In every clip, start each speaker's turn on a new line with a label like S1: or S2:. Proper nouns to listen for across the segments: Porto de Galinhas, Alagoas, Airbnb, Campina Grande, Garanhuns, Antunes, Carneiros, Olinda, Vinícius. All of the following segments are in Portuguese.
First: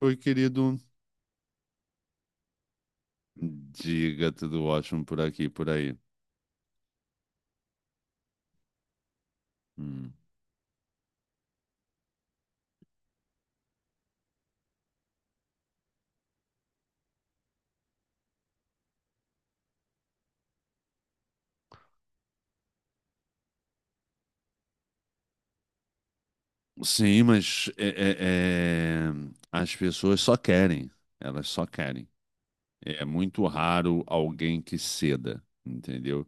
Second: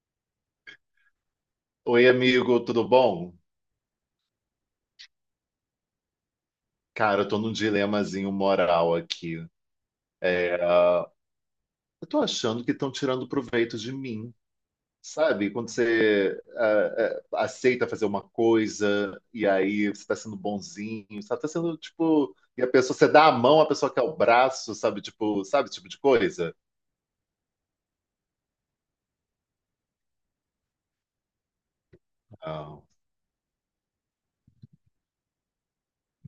S1: Oi, querido.
S2: Oi, amigo, tudo bom?
S1: Diga, tudo ótimo por aqui, por aí.
S2: Cara, eu tô num dilemazinho moral aqui.
S1: Hum.
S2: É, eu tô achando que estão tirando proveito de mim, sabe? Quando você aceita fazer uma coisa e aí você tá sendo bonzinho, sabe? Tá sendo tipo. E a pessoa, você dá a mão, a pessoa quer o braço, sabe? Tipo, sabe esse tipo de coisa?
S1: Sim, mas as pessoas só querem, elas só querem.
S2: Não.
S1: É muito raro alguém que ceda, entendeu?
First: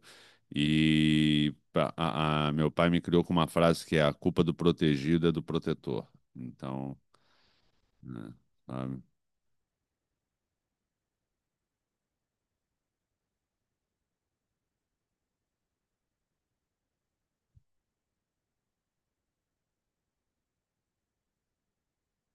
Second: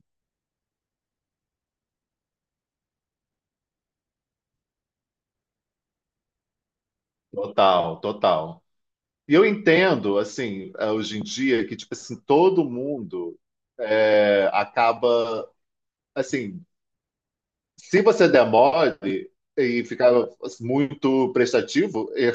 S1: Meu pai me criou com uma frase que é a culpa do protegido é do protetor. Então,
S2: Total,
S1: né,
S2: total.
S1: sabe?
S2: E eu entendo, assim, hoje em dia, que, tipo assim, todo mundo acaba. Assim, se você demore e ficar muito prestativo,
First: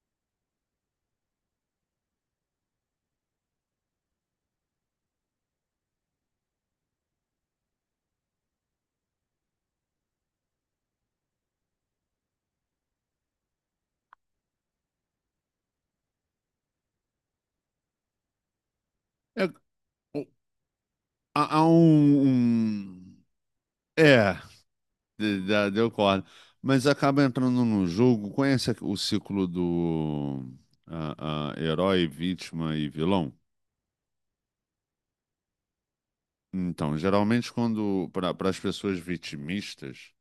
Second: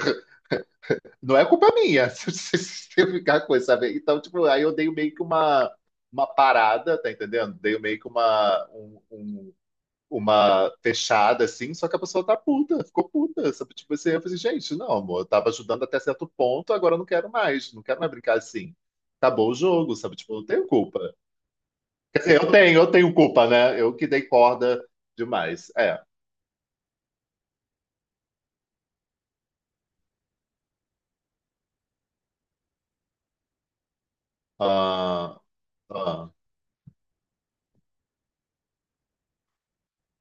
S2: não é culpa minha se eu ficar com isso, sabe? Então, tipo, aí eu dei meio que uma parada, tá entendendo? Dei meio que uma fechada, assim, só que a pessoa tá puta, ficou puta, sabe? Tipo, assim, eu falei, gente, não, amor, eu tava ajudando até certo ponto, agora eu não quero mais, não quero mais brincar assim.
S1: É,
S2: Acabou o jogo, sabe?
S1: o-
S2: Tipo, eu não tenho culpa.
S1: há há
S2: Quer dizer, eu tenho, eu
S1: um,
S2: tenho
S1: um-
S2: culpa, né? Eu que dei
S1: É,
S2: corda demais.
S1: deu
S2: É.
S1: corda. Mas acaba entrando num jogo. O ciclo do herói, vítima e vilão?
S2: Ah, Ah,
S1: Então, geralmente, quando para as pessoas vitimistas,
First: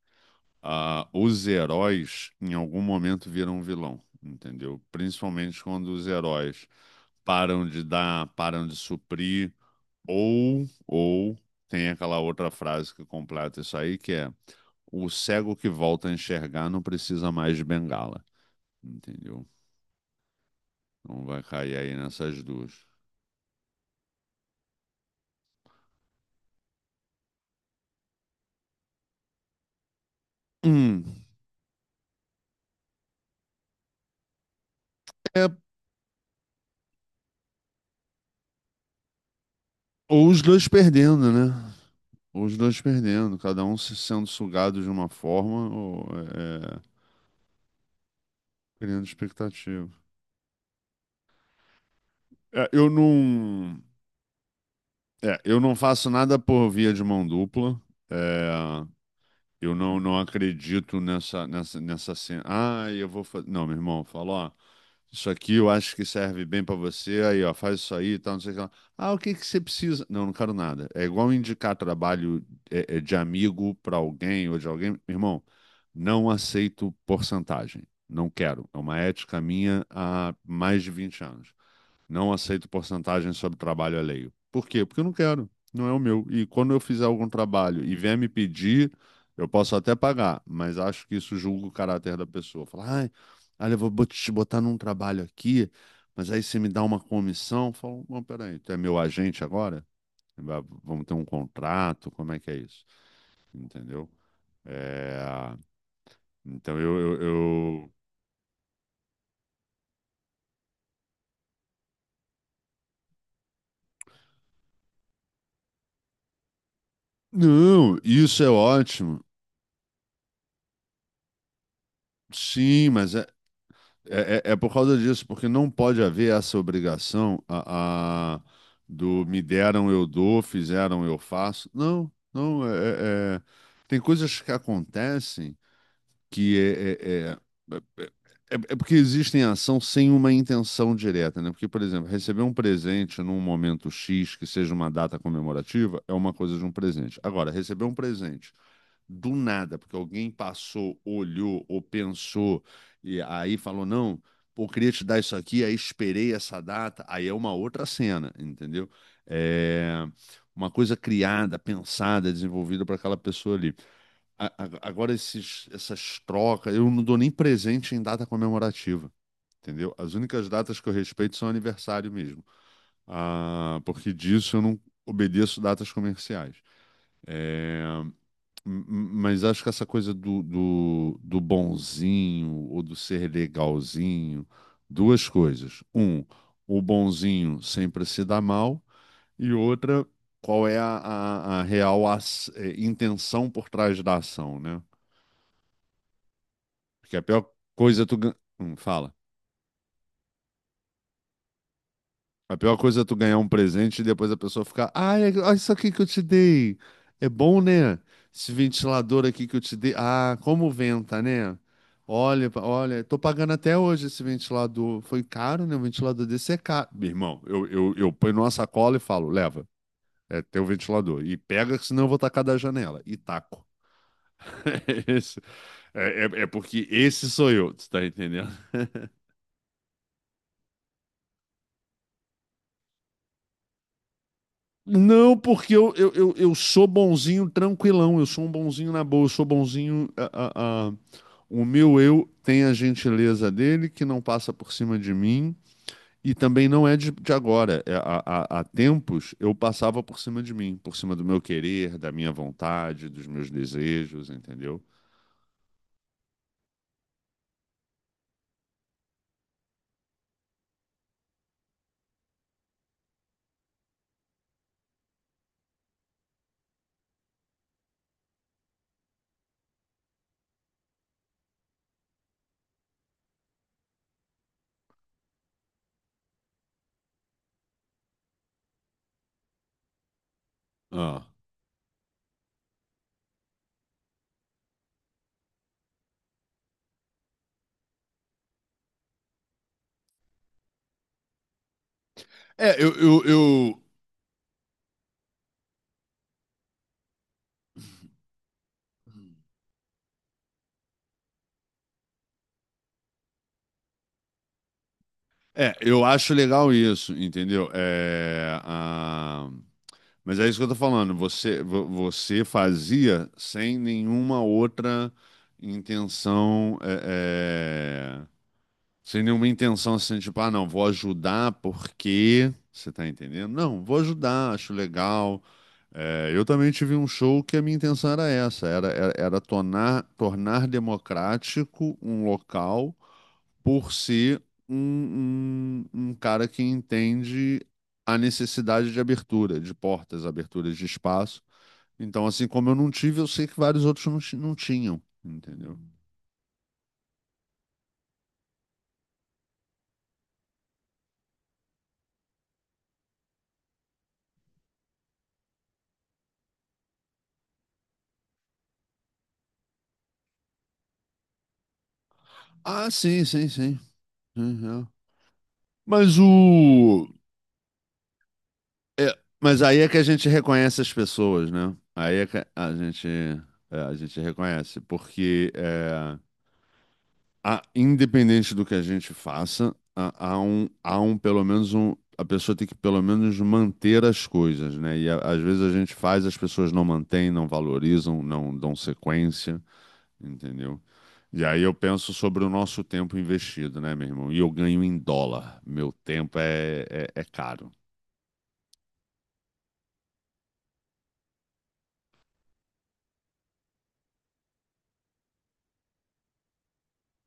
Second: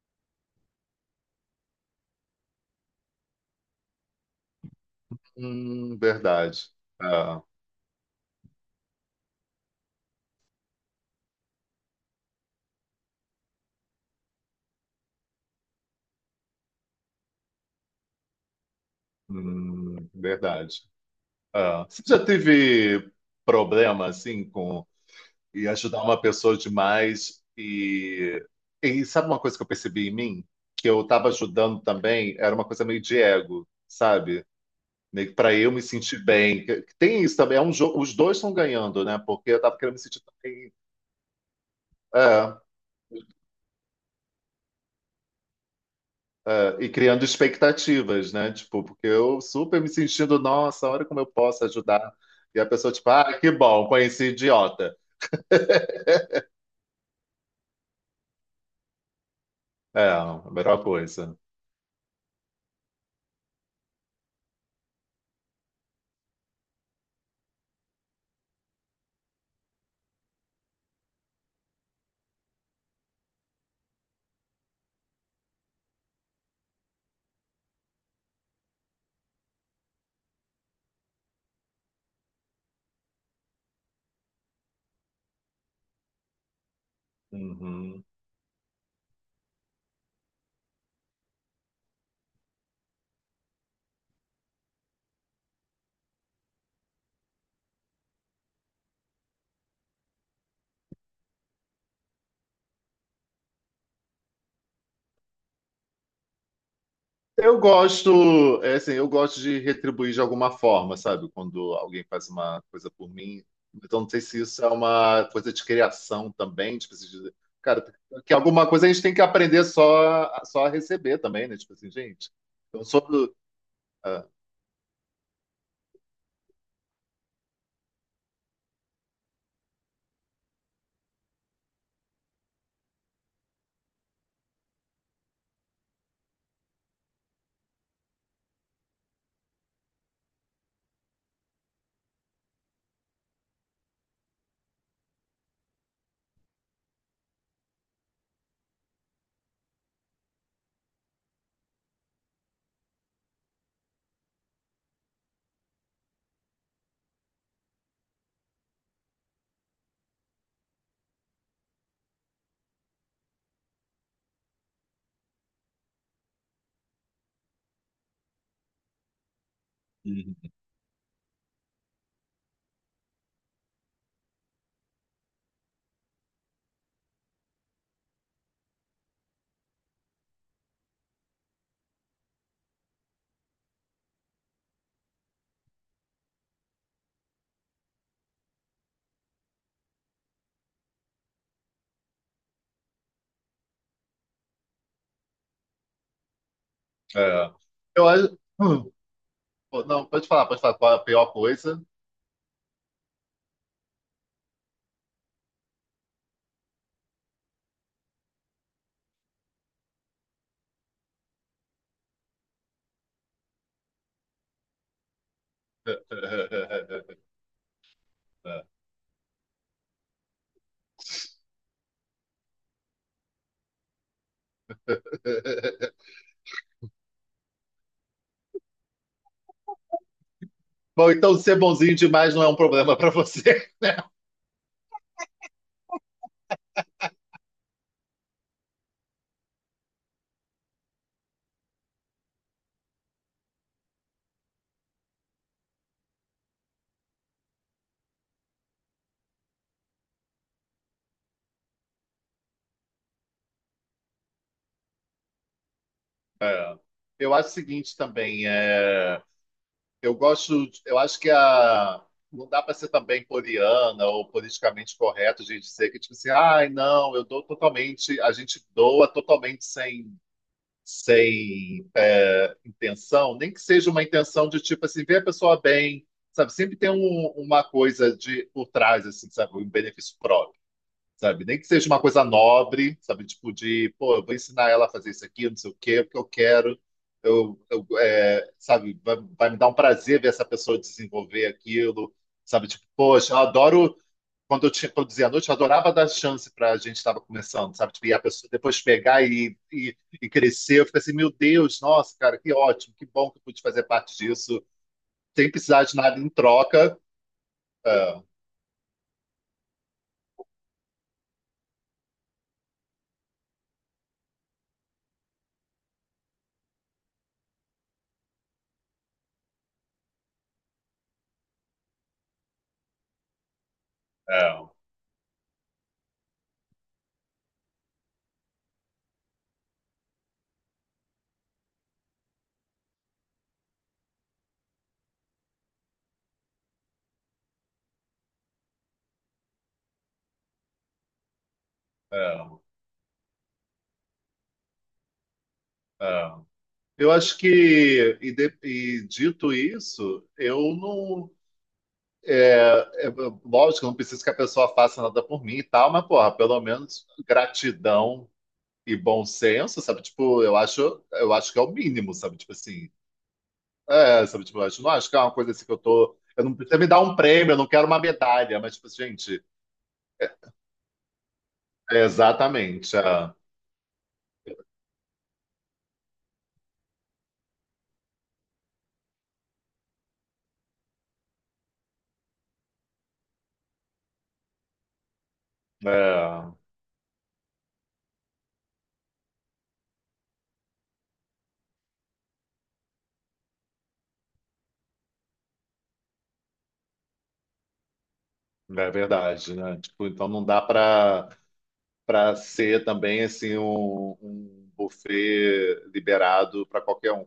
S1: os heróis em algum momento viram vilão, entendeu? Principalmente quando os heróis
S2: verdade. Ah,
S1: param de dar, param de suprir, ou tem aquela outra frase que completa isso aí, que é o cego que volta a enxergar não precisa mais de bengala. Entendeu?
S2: verdade.
S1: Então vai cair
S2: Ah,
S1: aí
S2: você já
S1: nessas duas.
S2: teve problema assim com e ajudar uma pessoa demais e sabe uma coisa que eu percebi em mim? Que eu
S1: Hum,
S2: estava ajudando também, era uma coisa meio de ego, sabe? Meio que
S1: é,
S2: para eu me sentir bem. Que tem isso também, é um jogo, os dois estão ganhando, né? Porque eu tava querendo me sentir
S1: ou os dois
S2: também.
S1: perdendo, né? Ou
S2: É.
S1: os dois perdendo, cada um se sendo sugado de uma forma ou
S2: É,
S1: é,
S2: e criando expectativas, né? Tipo,
S1: criando
S2: porque eu super me
S1: expectativa.
S2: sentindo, nossa, olha como eu posso ajudar. E a
S1: É, eu
S2: pessoa, tipo, ah, que
S1: não,
S2: bom, conheci idiota.
S1: é, eu não faço nada por via de mão dupla. É, eu não,
S2: É,
S1: Não
S2: a melhor
S1: acredito
S2: coisa.
S1: nessa cena. Ah, eu vou fazer. Não, meu irmão, falou, ó, isso aqui eu acho que serve bem para você. Aí, ó, faz isso aí e tal, não sei o que lá. Ah, o que que você precisa? Não, não quero nada. É igual indicar trabalho de amigo para alguém ou de alguém. Irmão, não aceito porcentagem. Não quero. É uma ética minha há mais de 20 anos. Não aceito porcentagem sobre trabalho alheio. Por quê? Porque eu não quero, não é o meu. E quando eu fizer algum trabalho e
S2: Uhum.
S1: vier me pedir, eu posso até pagar, mas acho que isso julga o caráter da pessoa. Falar, ai, olha, eu vou te botar num trabalho aqui, mas aí você me dá uma comissão. Eu falo, não, peraí, tu é meu agente agora? Vamos ter um contrato? Como é que é isso? Entendeu? É, Então eu, eu,
S2: Eu
S1: eu-
S2: gosto, é assim, eu gosto de retribuir de alguma forma, sabe? Quando alguém faz uma coisa por mim. Então, não sei se isso é uma coisa de criação também, tipo assim, cara,
S1: Não,
S2: que
S1: isso é
S2: alguma coisa a gente tem
S1: ótimo.
S2: que aprender só a receber também, né? Tipo assim, gente, eu
S1: Sim,
S2: sou.
S1: mas É, é, é por causa disso, porque não pode haver essa obrigação do me deram, eu dou, fizeram, eu faço. Não, não. É- é- Tem coisas que acontecem que é, é- é- é- é é porque existem ação sem uma intenção direta, né? Porque, por exemplo, receber um presente num momento X, que seja uma data comemorativa, é uma coisa de um presente. Agora, receber um presente do nada, porque alguém passou, olhou ou pensou e aí falou: não, pô, queria te dar isso aqui, aí esperei essa data, aí é uma outra cena, entendeu? É uma coisa criada, pensada, desenvolvida para aquela pessoa ali. Agora, essas trocas, eu não dou nem presente em data comemorativa. Entendeu? As únicas
S2: Ah,
S1: datas que eu respeito são aniversário mesmo. Ah, porque disso eu não obedeço datas comerciais. É, M- Mas acho que essa coisa do, do, do bonzinho ou do ser legalzinho, duas coisas. Um, o bonzinho sempre se dá mal, e outra, qual é a real intenção por trás da ação, né? Porque a pior
S2: é.
S1: coisa é
S2: Eu acho.
S1: hum,
S2: Hum.
S1: fala.
S2: Pô, não, pode falar qual é a pior coisa.
S1: A pior coisa é tu ganhar um presente e depois a pessoa ficar, ah, é- olha isso aqui que eu te dei. É bom, né? Esse ventilador aqui que eu te dei. Ah, como venta, né? Olha, olha, tô pagando até hoje esse ventilador. Foi caro, né? Um ventilador desse é caro. Meu irmão, eu ponho numa sacola e falo, leva, é teu ventilador. E pega, que senão eu vou tacar da janela. E taco. Esse- É porque esse sou eu, tu tá entendendo?
S2: Bom, então ser bonzinho demais não é um problema para você.
S1: Não, porque eu sou bonzinho tranquilão, eu sou um bonzinho na boa, eu sou bonzinho. O meu eu tem a gentileza dele, que não passa por cima de mim, e também não é de agora. É, há tempos eu passava por cima de mim, por cima do meu querer, da minha vontade, dos meus desejos, entendeu?
S2: É. Eu acho o seguinte também, eu acho que não dá para ser também poliana ou politicamente correto de dizer que tipo assim, ai não, eu dou totalmente, a gente doa totalmente sem, intenção, nem que seja uma intenção de tipo assim, ver a pessoa bem, sabe? Sempre tem uma coisa de por trás, assim, sabe? Um benefício próprio,
S1: Ah.
S2: sabe? Nem que seja uma coisa nobre, sabe? Tipo de, pô, eu vou ensinar ela a fazer isso aqui, não sei o quê, porque eu quero, sabe? Vai me dar um prazer ver essa pessoa desenvolver aquilo, sabe?
S1: É,
S2: Tipo,
S1: eu, eu,
S2: poxa, eu
S1: eu-
S2: adoro quando eu tinha produzia à noite, eu adorava dar chance para a gente estava começando, sabe? Tipo, e a pessoa depois pegar e crescer. Eu fico assim, meu Deus, nossa, cara, que ótimo, que bom que eu pude fazer parte disso, sem precisar de
S1: eu
S2: nada em
S1: acho legal
S2: troca.
S1: isso, entendeu?
S2: É,
S1: Mas é isso que eu tô falando. Você fazia sem nenhuma outra intenção, sem nenhuma intenção assim, tipo, ah, não, vou ajudar porque. Você tá entendendo? Não, vou ajudar,
S2: é,
S1: acho legal. É, eu também tive um show que a minha intenção era essa, era tornar, tornar democrático um local por ser um cara que entende a necessidade de abertura, de portas, aberturas de espaço. Então, assim
S2: é,
S1: como eu não tive, eu sei que vários outros não, não tinham, entendeu?
S2: é. Eu acho que, e dito isso, eu não. É, lógico, eu não preciso que a pessoa faça nada por mim e tal, mas, porra, pelo menos gratidão e bom senso, sabe? Tipo, eu acho que é o mínimo, sabe? Tipo
S1: Ah,
S2: assim,
S1: sim, sim, sim.
S2: é, sabe, tipo, eu
S1: Uhum.
S2: não acho que é uma coisa assim que eu tô.
S1: Mas
S2: Eu não precisa me dar
S1: o.
S2: um prêmio, eu não quero uma medalha, mas, tipo,
S1: É,
S2: gente,
S1: mas aí é que a gente reconhece as pessoas, né?
S2: é
S1: Aí é que a
S2: exatamente.
S1: gente, é, a gente reconhece, porque é, independente do que a gente faça, há um, pelo menos um, a pessoa tem que pelo menos manter as coisas, né? Às vezes a gente faz, as
S2: É,
S1: pessoas não mantêm, não valorizam, não dão sequência, entendeu? E aí eu penso sobre o nosso tempo investido, né, meu irmão? E eu ganho em dólar. Meu tempo é, é caro.
S2: é verdade, né? Tipo, então não dá para ser também assim um buffet liberado para qualquer um.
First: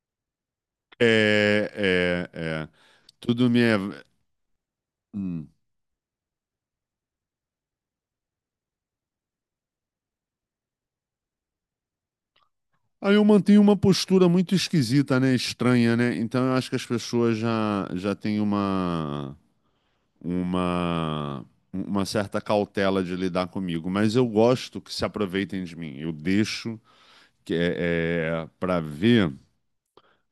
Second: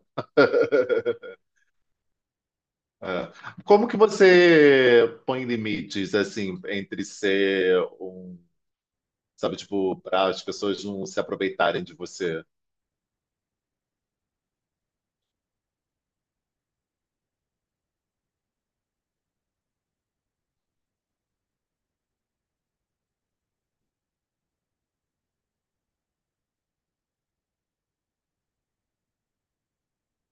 S1: É, é, é.
S2: É.
S1: Tudo me é.
S2: Como que você põe
S1: Hum.
S2: limites assim entre ser um, sabe, tipo, para as pessoas não se aproveitarem de você?
S1: Aí eu mantenho uma postura muito esquisita, né? Estranha, né? Então eu acho que as pessoas já têm uma, uma certa cautela de lidar comigo. Mas eu gosto que se aproveitem de mim. Eu deixo para ver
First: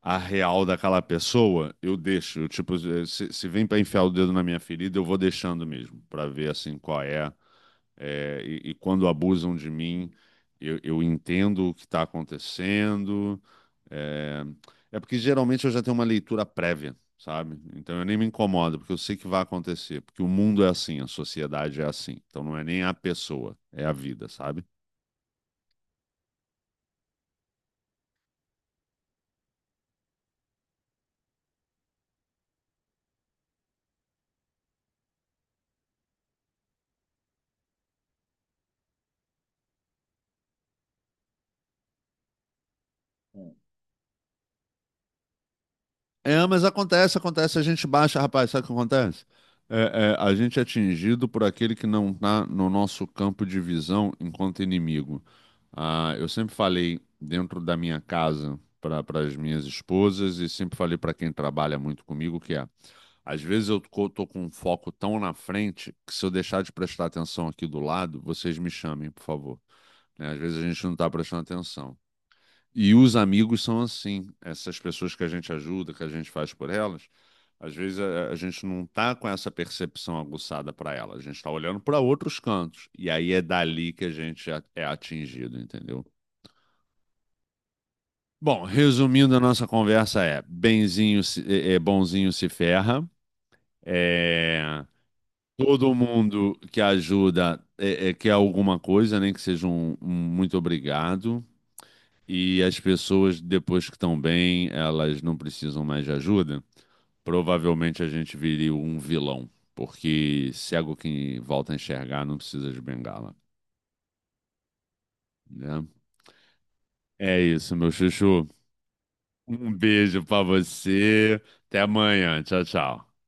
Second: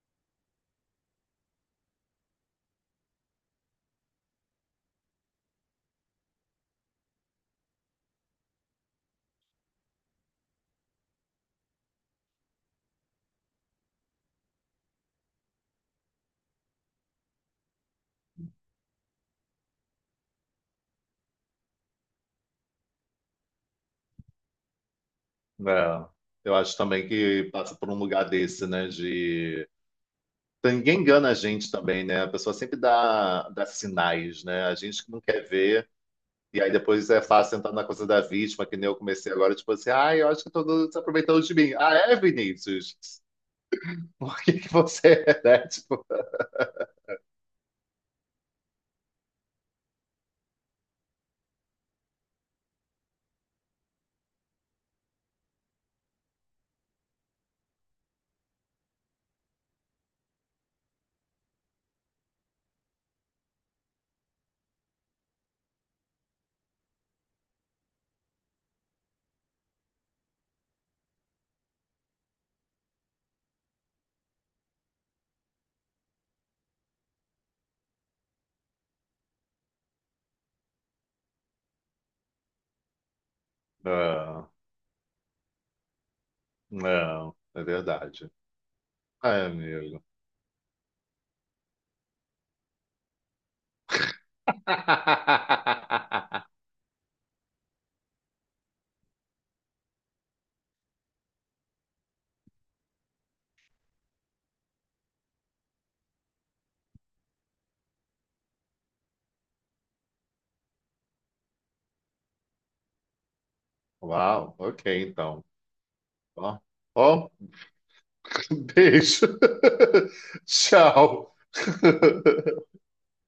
S1: a real daquela pessoa, eu deixo. Eu, tipo, se vem para enfiar o dedo na minha ferida, eu vou deixando mesmo, para ver assim qual é, é, e quando abusam de mim, eu entendo o que está acontecendo. É, é porque geralmente eu já tenho uma leitura prévia, sabe? Então eu nem me incomodo, porque eu sei que vai acontecer, porque o mundo é assim, a sociedade é assim. Então não é nem a pessoa, é a vida, sabe?
S2: É. Eu acho também que passa por um lugar desse, né? De Então, ninguém engana a gente também, né? A pessoa sempre dá sinais, né? A gente que não quer ver. E aí depois é fácil entrar na coisa da vítima, que nem eu comecei agora, tipo assim, eu acho que todo mundo se aproveitando de mim. Ah, é, Vinícius? Por que que você é, né? Tipo,
S1: É, mas acontece, acontece, a gente baixa, rapaz, sabe o que acontece? A gente é atingido por aquele que não está no nosso campo de visão enquanto inimigo. Ah, eu sempre falei dentro da minha casa para as minhas esposas e sempre falei para quem trabalha muito comigo que é às vezes eu tô com um foco tão na frente que se eu deixar de prestar atenção aqui do lado, vocês me chamem, por favor. Né? Às vezes a gente não tá prestando atenção. E os amigos são assim, essas pessoas que a gente ajuda, que a gente faz por elas, às vezes a gente não tá com essa percepção aguçada para ela, a gente tá olhando para outros cantos. E aí é dali que a gente
S2: não,
S1: é atingido, entendeu?
S2: não, é verdade.
S1: Bom, resumindo a
S2: Ai,
S1: nossa
S2: amigo.
S1: conversa é, benzinho é, é bonzinho se ferra. É, todo mundo que ajuda é, quer alguma coisa, nem que seja um, um muito obrigado. E as pessoas, depois que estão bem, elas não precisam mais de ajuda. Provavelmente a gente viria um vilão, porque cego que volta a enxergar não precisa de bengala,
S2: Uau, ok, então.
S1: né?
S2: Ó, ó,
S1: É isso, meu chuchu.
S2: beijo.
S1: Um beijo pra
S2: Tchau.
S1: você. Até amanhã. Tchau, tchau.